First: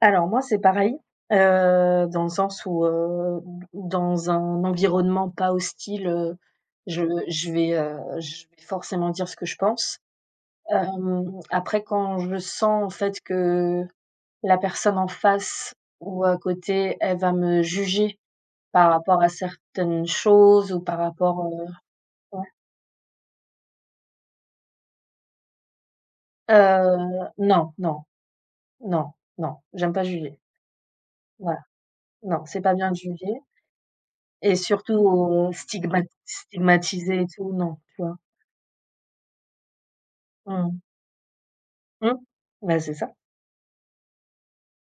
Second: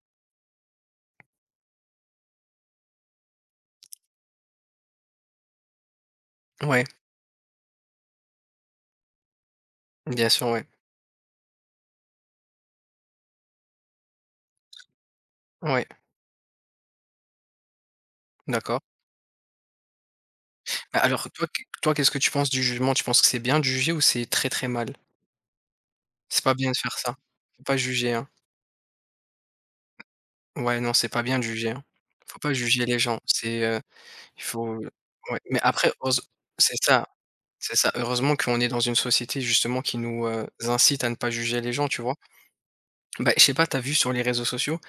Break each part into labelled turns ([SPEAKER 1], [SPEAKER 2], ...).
[SPEAKER 1] Alors moi, c'est pareil, heu, dans le sens où, heu, où d où dans un environnement pas hostile, heu,
[SPEAKER 2] Ouais.
[SPEAKER 1] je je vais, heu, je vais forcément dire ce que je pense.
[SPEAKER 2] Bien sûr, ouais.
[SPEAKER 1] Hem, après, quand je sens, en fait, que la personne en face
[SPEAKER 2] Ouais.
[SPEAKER 1] ou à côté, elle va me juger,
[SPEAKER 2] D'accord.
[SPEAKER 1] par rapport à certaines choses ou
[SPEAKER 2] A
[SPEAKER 1] par
[SPEAKER 2] alors toi
[SPEAKER 1] rapport,
[SPEAKER 2] qu
[SPEAKER 1] heu
[SPEAKER 2] toi qu'est-ce que tu penses
[SPEAKER 1] ouais.
[SPEAKER 2] du jugement? Tu penses que c'est bien de juger ou c'est très, très mal? C'est pas bien de faire ça.
[SPEAKER 1] Heu.
[SPEAKER 2] Faut
[SPEAKER 1] Non,
[SPEAKER 2] pas
[SPEAKER 1] non.
[SPEAKER 2] juger, hein.
[SPEAKER 1] Non. Non. J'aime pas juger.
[SPEAKER 2] Ouais non, c'est pas bien de
[SPEAKER 1] Voilà.
[SPEAKER 2] juger, hein. Faut
[SPEAKER 1] Non.
[SPEAKER 2] pas
[SPEAKER 1] C'est pas
[SPEAKER 2] juger
[SPEAKER 1] bien de
[SPEAKER 2] les gens,
[SPEAKER 1] juger.
[SPEAKER 2] c'est, heu il
[SPEAKER 1] Et
[SPEAKER 2] faut, heu
[SPEAKER 1] surtout,
[SPEAKER 2] ouais.
[SPEAKER 1] heu,
[SPEAKER 2] Mais après
[SPEAKER 1] stigmat
[SPEAKER 2] heureuse c'est ça,
[SPEAKER 1] stigmatiser et tout,
[SPEAKER 2] c'est
[SPEAKER 1] non.
[SPEAKER 2] ça,
[SPEAKER 1] Tu vois?
[SPEAKER 2] heureusement qu'on est dans une société, justement, qui nous, heu,
[SPEAKER 1] Mmh.
[SPEAKER 2] incite à ne pas juger les gens, tu vois.
[SPEAKER 1] Mmh. Bah, c'est ça.
[SPEAKER 2] Bah et je sais pas, tu as vu sur les réseaux sociaux?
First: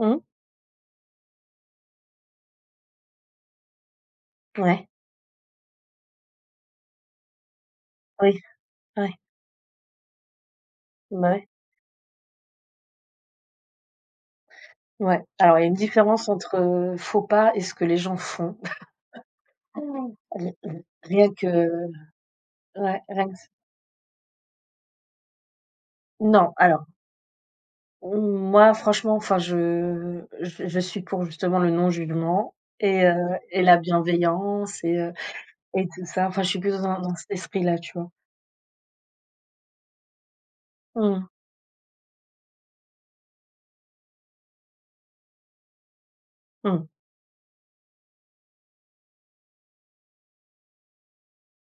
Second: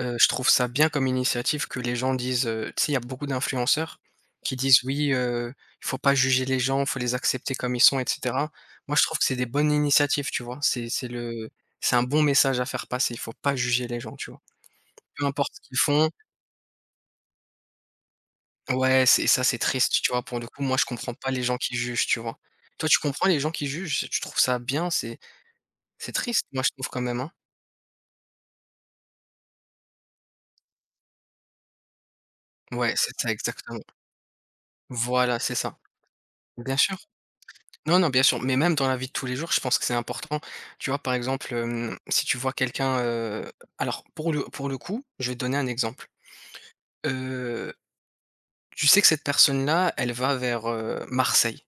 [SPEAKER 2] Heu, je trouve ça bien comme initiative que les gens disent, heu, tu sais, il y a beaucoup d'influenceurs qui disent:
[SPEAKER 1] Ouais.
[SPEAKER 2] «Oui, heu, faut pas juger les gens, faut les accepter comme ils sont» et
[SPEAKER 1] Oui.
[SPEAKER 2] cetera. Moi je
[SPEAKER 1] Ouais.
[SPEAKER 2] trouve que c'est des bonnes initiatives, tu vois, c'est c'est
[SPEAKER 1] Bah, ouais.
[SPEAKER 2] le c'est un bon message à faire passer, il faut pas juger les gens, tu vois.
[SPEAKER 1] Ouais.
[SPEAKER 2] Peu importe
[SPEAKER 1] Alors
[SPEAKER 2] ce
[SPEAKER 1] il y a une
[SPEAKER 2] qu'ils font
[SPEAKER 1] différence entre, heu, faut pas et ce que les gens font.
[SPEAKER 2] Ouais c'est ça c'est triste, tu vois. Pour le
[SPEAKER 1] Ri
[SPEAKER 2] coup, moi
[SPEAKER 1] ri
[SPEAKER 2] je comprends
[SPEAKER 1] rien
[SPEAKER 2] pas les
[SPEAKER 1] que
[SPEAKER 2] gens qui jugent, tu vois? Toi, tu
[SPEAKER 1] ouais.
[SPEAKER 2] comprends
[SPEAKER 1] Rien que
[SPEAKER 2] les
[SPEAKER 1] ç
[SPEAKER 2] gens qui jugent, tu trouves ça bien? C'est c'est triste,
[SPEAKER 1] Non,
[SPEAKER 2] moi, je
[SPEAKER 1] alors
[SPEAKER 2] trouve quand même, hein.
[SPEAKER 1] Mmh, moi, franchement, enfin je j je suis pour, justement, le non jugement
[SPEAKER 2] Ouais
[SPEAKER 1] et
[SPEAKER 2] c'est
[SPEAKER 1] heu,
[SPEAKER 2] ça,
[SPEAKER 1] et
[SPEAKER 2] exactement.
[SPEAKER 1] la bienveillance et heu,
[SPEAKER 2] Voilà c'est ça.
[SPEAKER 1] et tout ça. Enfin, je suis
[SPEAKER 2] Bien
[SPEAKER 1] plutôt
[SPEAKER 2] sûr.
[SPEAKER 1] dans un cet esprit-là, tu
[SPEAKER 2] Non, non,
[SPEAKER 1] vois?
[SPEAKER 2] bien sûr, mais même dans la vie de tous les jours, je pense que c'est important. Tu vois, par
[SPEAKER 1] Mmh.
[SPEAKER 2] exemple, hem, si tu vois quelqu'un, heu, alors pour le pour le coup, je vais te donner un exemple,
[SPEAKER 1] Mmh.
[SPEAKER 2] heu, tu sais que cette personne-là, elle va vers, heu, Marseille.